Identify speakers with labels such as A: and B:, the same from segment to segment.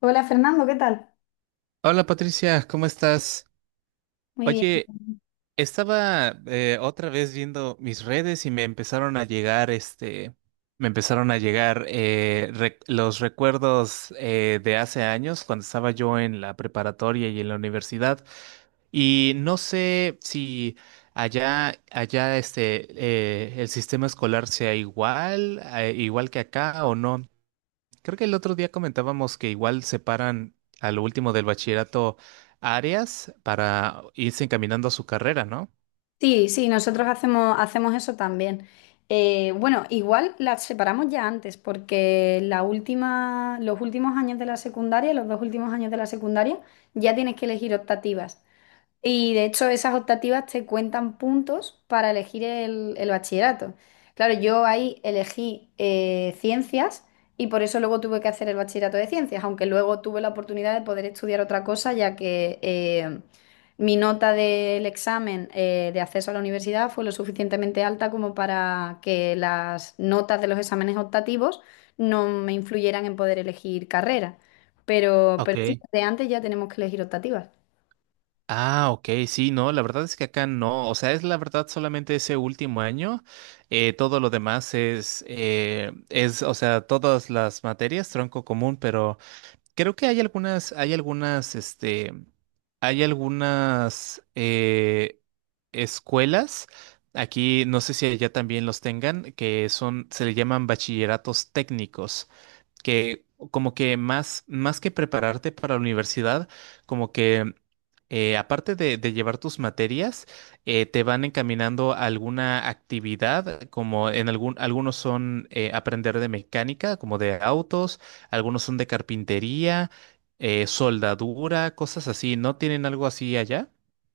A: Hola Fernando, ¿qué tal?
B: Hola Patricia, ¿cómo estás?
A: Muy
B: Oye,
A: bien.
B: estaba otra vez viendo mis redes y me empezaron a llegar los recuerdos de hace años cuando estaba yo en la preparatoria y en la universidad. Y no sé si allá el sistema escolar sea igual, igual que acá o no. Creo que el otro día comentábamos que igual separan a lo último del bachillerato áreas para irse encaminando a su carrera, ¿no?
A: Sí, sí, nosotros hacemos eso también. Bueno, igual las separamos ya antes, porque los últimos años de la secundaria, los dos últimos años de la secundaria, ya tienes que elegir optativas. Y de hecho, esas optativas te cuentan puntos para elegir el bachillerato. Claro, yo ahí elegí ciencias y por eso luego tuve que hacer el bachillerato de ciencias, aunque luego tuve la oportunidad de poder estudiar otra cosa, ya que mi nota del examen de acceso a la universidad fue lo suficientemente alta como para que las notas de los exámenes optativos no me influyeran en poder elegir carrera. Pero,
B: Ok.
A: pero sí, de antes ya tenemos que elegir optativas.
B: Ah, ok, sí, no, la verdad es que acá no, o sea, es la verdad solamente ese último año, todo lo demás es, o sea, todas las materias, tronco común, pero creo que hay algunas escuelas, aquí no sé si allá también los tengan, que son, se le llaman bachilleratos técnicos que como que más que prepararte para la universidad, como que aparte de llevar tus materias, te van encaminando a alguna actividad, como en algún, algunos son aprender de mecánica, como de autos, algunos son de carpintería, soldadura, cosas así. ¿No tienen algo así allá?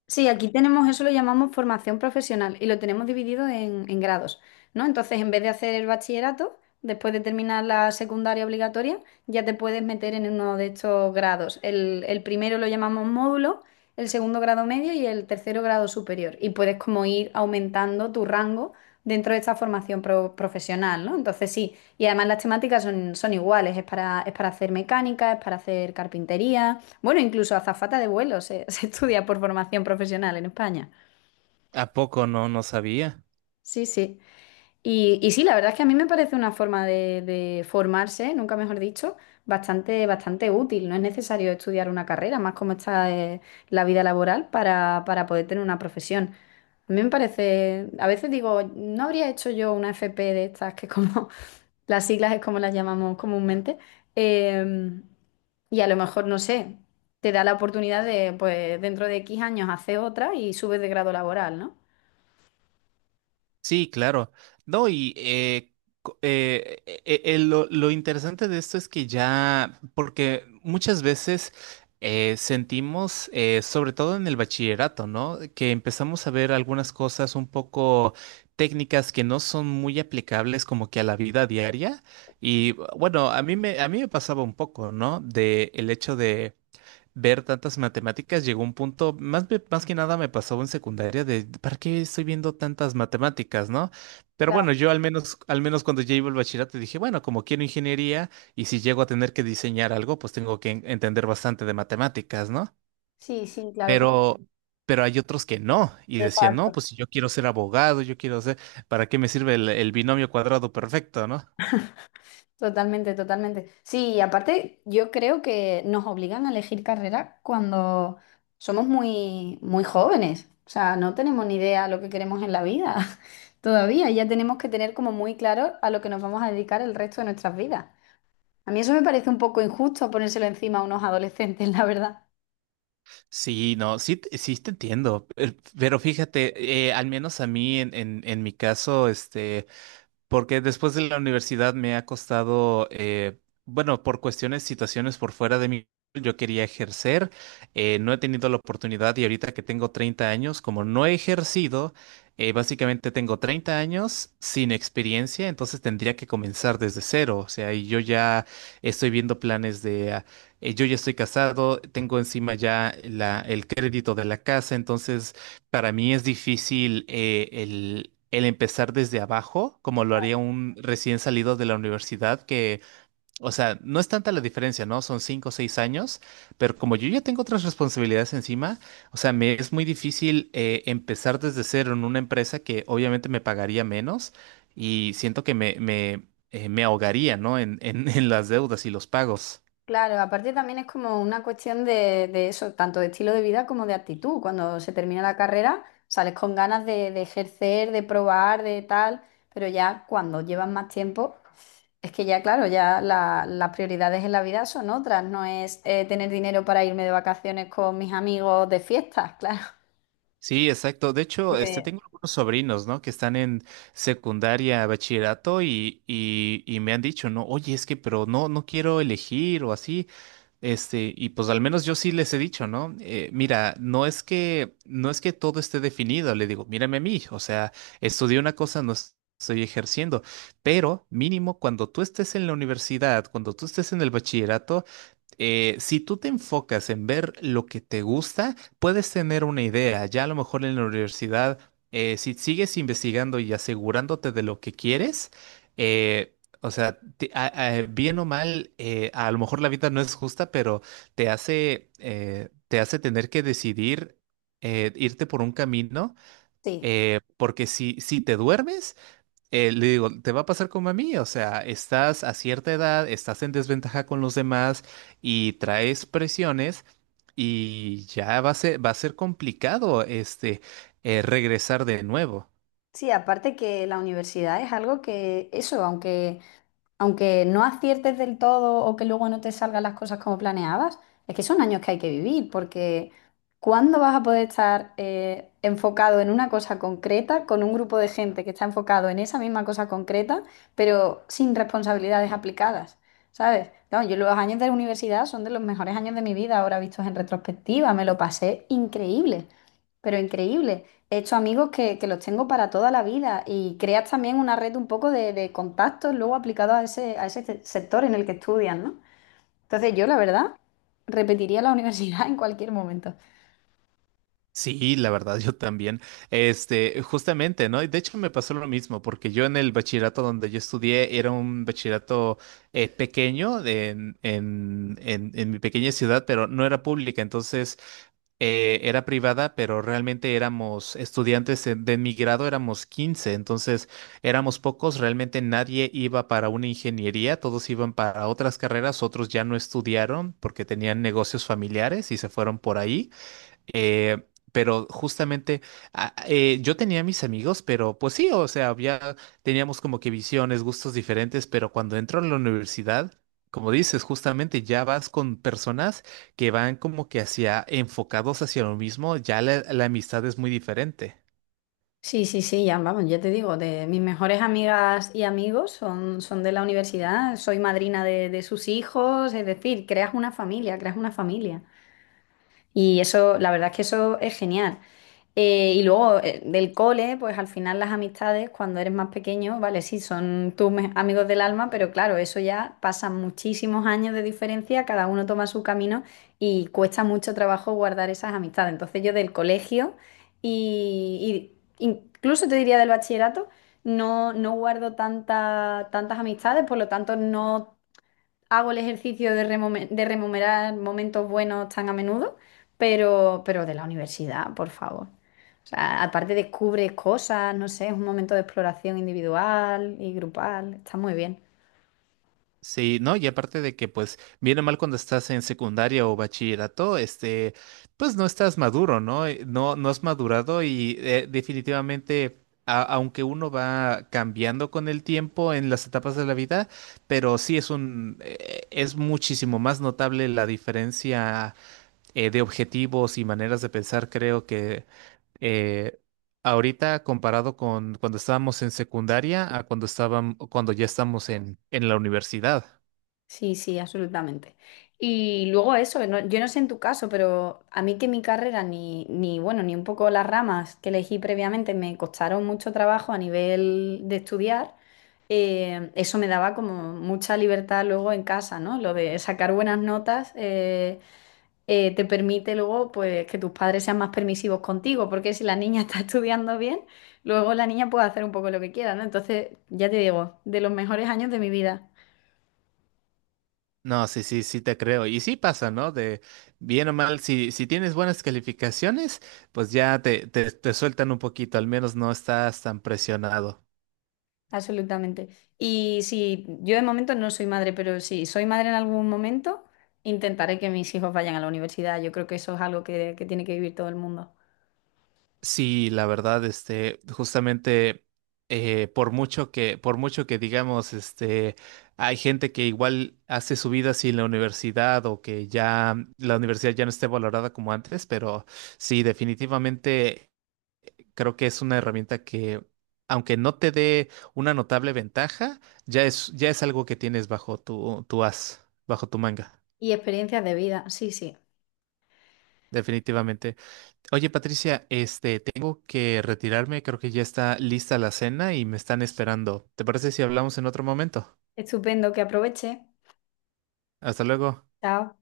A: Sí, aquí tenemos eso, lo llamamos formación profesional y lo tenemos dividido en grados, ¿no? Entonces, en vez de hacer el bachillerato, después de terminar la secundaria obligatoria, ya te puedes meter en uno de estos grados. El primero lo llamamos módulo, el segundo grado medio y el tercero grado superior. Y puedes como ir aumentando tu rango dentro de esta formación profesional, ¿no? Entonces, sí, y además las temáticas son iguales, es para hacer mecánica, es para hacer carpintería. Bueno, incluso azafata de vuelo se estudia por formación profesional en España.
B: ¿A poco no? No sabía.
A: Sí, sí. Y sí, la verdad es que a mí me parece una forma de formarse, nunca mejor dicho, bastante útil. No es necesario estudiar una carrera, más como está la vida laboral para poder tener una profesión. A mí me parece, a veces digo, no habría hecho yo una FP de estas, que como las siglas es como las llamamos comúnmente. Em, y a lo mejor, no sé, te da la oportunidad de, pues, dentro de X años hacer otra y subes de grado laboral, ¿no?
B: Sí, claro. No, y lo interesante de esto es que ya, porque muchas veces sentimos, sobre todo en el bachillerato, ¿no? Que empezamos a ver algunas cosas un poco técnicas que no son muy aplicables como que a la vida diaria. Y bueno, a mí me pasaba un poco, ¿no? De el hecho ver tantas matemáticas, llegó un punto, más que nada me pasó en secundaria de, ¿para qué estoy viendo tantas matemáticas, no? Pero
A: Claro,
B: bueno, al menos cuando ya iba al bachillerato dije, bueno, como quiero ingeniería y si llego a tener que diseñar algo, pues tengo que entender bastante de matemáticas, ¿no?
A: sí, sí, claro, pero...
B: Pero, pero hay otros que no y decían, no,
A: exacto.
B: pues si yo quiero ser abogado, yo quiero ser, ¿para qué me sirve el binomio cuadrado perfecto, no?
A: Totalmente, totalmente. Sí, y aparte yo creo que nos obligan a elegir carrera cuando somos muy jóvenes. O sea, no tenemos ni idea lo que queremos en la vida todavía. Ya tenemos que tener como muy claro a lo que nos vamos a dedicar el resto de nuestras vidas. A mí eso me parece un poco injusto ponérselo encima a unos adolescentes, la verdad.
B: Sí, no, sí, sí te entiendo, pero fíjate, al menos a mí en mi caso, este, porque después de la universidad me ha costado, bueno, por situaciones por fuera de mí, yo quería ejercer, no he tenido la oportunidad y ahorita que tengo 30 años, como no he ejercido, básicamente tengo 30 años sin experiencia, entonces tendría que comenzar desde cero, o sea, y yo ya estoy viendo planes de, yo ya estoy casado, tengo encima el crédito de la casa, entonces... Para mí es difícil el empezar desde abajo, como lo haría un recién salido de la universidad, que, o sea, no es tanta la diferencia, ¿no? Son cinco o seis años, pero como yo ya tengo otras responsabilidades encima, o sea, me es muy difícil empezar desde cero en una empresa que obviamente me pagaría menos y siento que me ahogaría, ¿no? En las deudas y los pagos.
A: Claro, aparte también es como una cuestión de eso, tanto de estilo de vida como de actitud. Cuando se termina la carrera, sales con ganas de ejercer, de probar, de tal, pero ya cuando llevas más tiempo, es que ya, claro, ya las prioridades en la vida son otras. No es tener dinero para irme de vacaciones con mis amigos de fiestas, claro.
B: Sí, exacto. De hecho, este,
A: Porque
B: tengo algunos sobrinos, ¿no? Que están en secundaria, bachillerato y me han dicho, no, oye, es que, pero no quiero elegir o así. Este, y pues al menos yo sí les he dicho, ¿no? Mira, no es que todo esté definido. Le digo, mírame a mí. O sea, estudié una cosa, no es- estoy ejerciendo, pero mínimo cuando tú estés en la universidad, cuando tú estés en el bachillerato, si tú te enfocas en ver lo que te gusta, puedes tener una idea. Ya a lo mejor en la universidad, si sigues investigando y asegurándote de lo que quieres, eh, o sea, bien o mal, a lo mejor la vida no es justa, pero te te hace tener que decidir irte por un camino,
A: sí,
B: porque si te duermes, le digo, te va a pasar como a mí, o sea, estás a cierta edad, estás en desventaja con los demás y traes presiones y ya va a va a ser complicado este regresar de nuevo.
A: sí, aparte que la universidad es algo que, eso, aunque no aciertes del todo o que luego no te salgan las cosas como planeabas, es que son años que hay que vivir, porque ¿cuándo vas a poder estar enfocado en una cosa concreta con un grupo de gente que está enfocado en esa misma cosa concreta, pero sin responsabilidades aplicadas? ¿Sabes? No, yo los años de la universidad son de los mejores años de mi vida, ahora vistos en retrospectiva, me lo pasé increíble. Pero increíble. He hecho amigos que los tengo para toda la vida y creas también una red un poco de contactos luego aplicados a ese sector en el que estudias, ¿no? Entonces yo, la verdad, repetiría la universidad en cualquier momento.
B: Sí, la verdad, yo también. Este, justamente, ¿no? Y de hecho, me pasó lo mismo, porque yo en el bachillerato donde yo estudié era un bachillerato pequeño en mi pequeña ciudad, pero no era pública, entonces era privada, pero realmente éramos estudiantes de mi grado, éramos 15, entonces éramos pocos, realmente nadie iba para una ingeniería, todos iban para otras carreras, otros ya no estudiaron porque tenían negocios familiares y se fueron por ahí. Eh, pero justamente yo tenía mis amigos, pero pues sí, o sea, había, teníamos como que visiones, gustos diferentes, pero cuando entro a la universidad, como dices, justamente ya vas con personas que van como que hacia enfocados hacia lo mismo, ya la amistad es muy diferente.
A: Sí, sí, sí, ya vamos, ya te digo, de mis mejores amigas y amigos son de la universidad, soy madrina de sus hijos, es decir, creas una familia, creas una familia. Y eso, la verdad es que eso es genial. Y luego del cole, pues al final las amistades, cuando eres más pequeño, vale, sí, son tus amigos del alma, pero claro, eso ya pasan muchísimos años de diferencia, cada uno toma su camino y cuesta mucho trabajo guardar esas amistades. Entonces yo del colegio y, y incluso te diría del bachillerato, no, no guardo tantas amistades, por lo tanto no hago el ejercicio de, de rememorar momentos buenos tan a menudo, pero de la universidad, por favor. O sea, aparte descubres cosas, no sé, es un momento de exploración individual y grupal, está muy bien.
B: Sí, ¿no? Y aparte de que, pues, viene mal cuando estás en secundaria o bachillerato, este, pues no estás maduro, ¿no? No has madurado y definitivamente, aunque uno va cambiando con el tiempo en las etapas de la vida, pero sí es es muchísimo más notable la diferencia de objetivos y maneras de pensar, creo que eh, ahorita comparado con cuando estábamos en secundaria a cuando cuando ya estamos en la universidad.
A: Sí, sí, absolutamente. Y luego eso, no- yo no sé en tu caso, pero a mí que mi carrera ni, ni, bueno, ni un poco las ramas que elegí previamente me costaron mucho trabajo a nivel de estudiar, eso me daba como mucha libertad luego en casa, ¿no? Lo de sacar buenas notas te permite luego pues que tus padres sean más permisivos contigo, porque si la niña está estudiando bien, luego la niña puede hacer un poco lo que quiera, ¿no? Entonces, ya te digo, de los mejores años de mi vida.
B: No, sí te creo. Y sí pasa, ¿no? De bien o mal, si tienes buenas calificaciones, pues ya te sueltan un poquito, al menos no estás tan presionado.
A: Absolutamente. Y si yo de momento no soy madre, pero si soy madre en algún momento, intentaré que mis hijos vayan a la universidad. Yo creo que eso es algo que tiene que vivir todo el mundo.
B: Sí, la verdad, este, justamente por por mucho que digamos, este, hay gente que igual hace su vida sin la universidad o que ya la universidad ya no esté valorada como antes, pero sí, definitivamente. Creo que es una herramienta que, aunque no te dé una notable ventaja, ya es algo que tienes bajo tu as, bajo tu manga,
A: Y experiencias de vida, sí, sí.
B: definitivamente. Oye, Patricia, este, tengo que retirarme, creo que ya está lista la cena y me están esperando. ¿Te parece si hablamos en otro momento?
A: Estupendo, que aproveche.
B: Hasta luego.
A: Chao.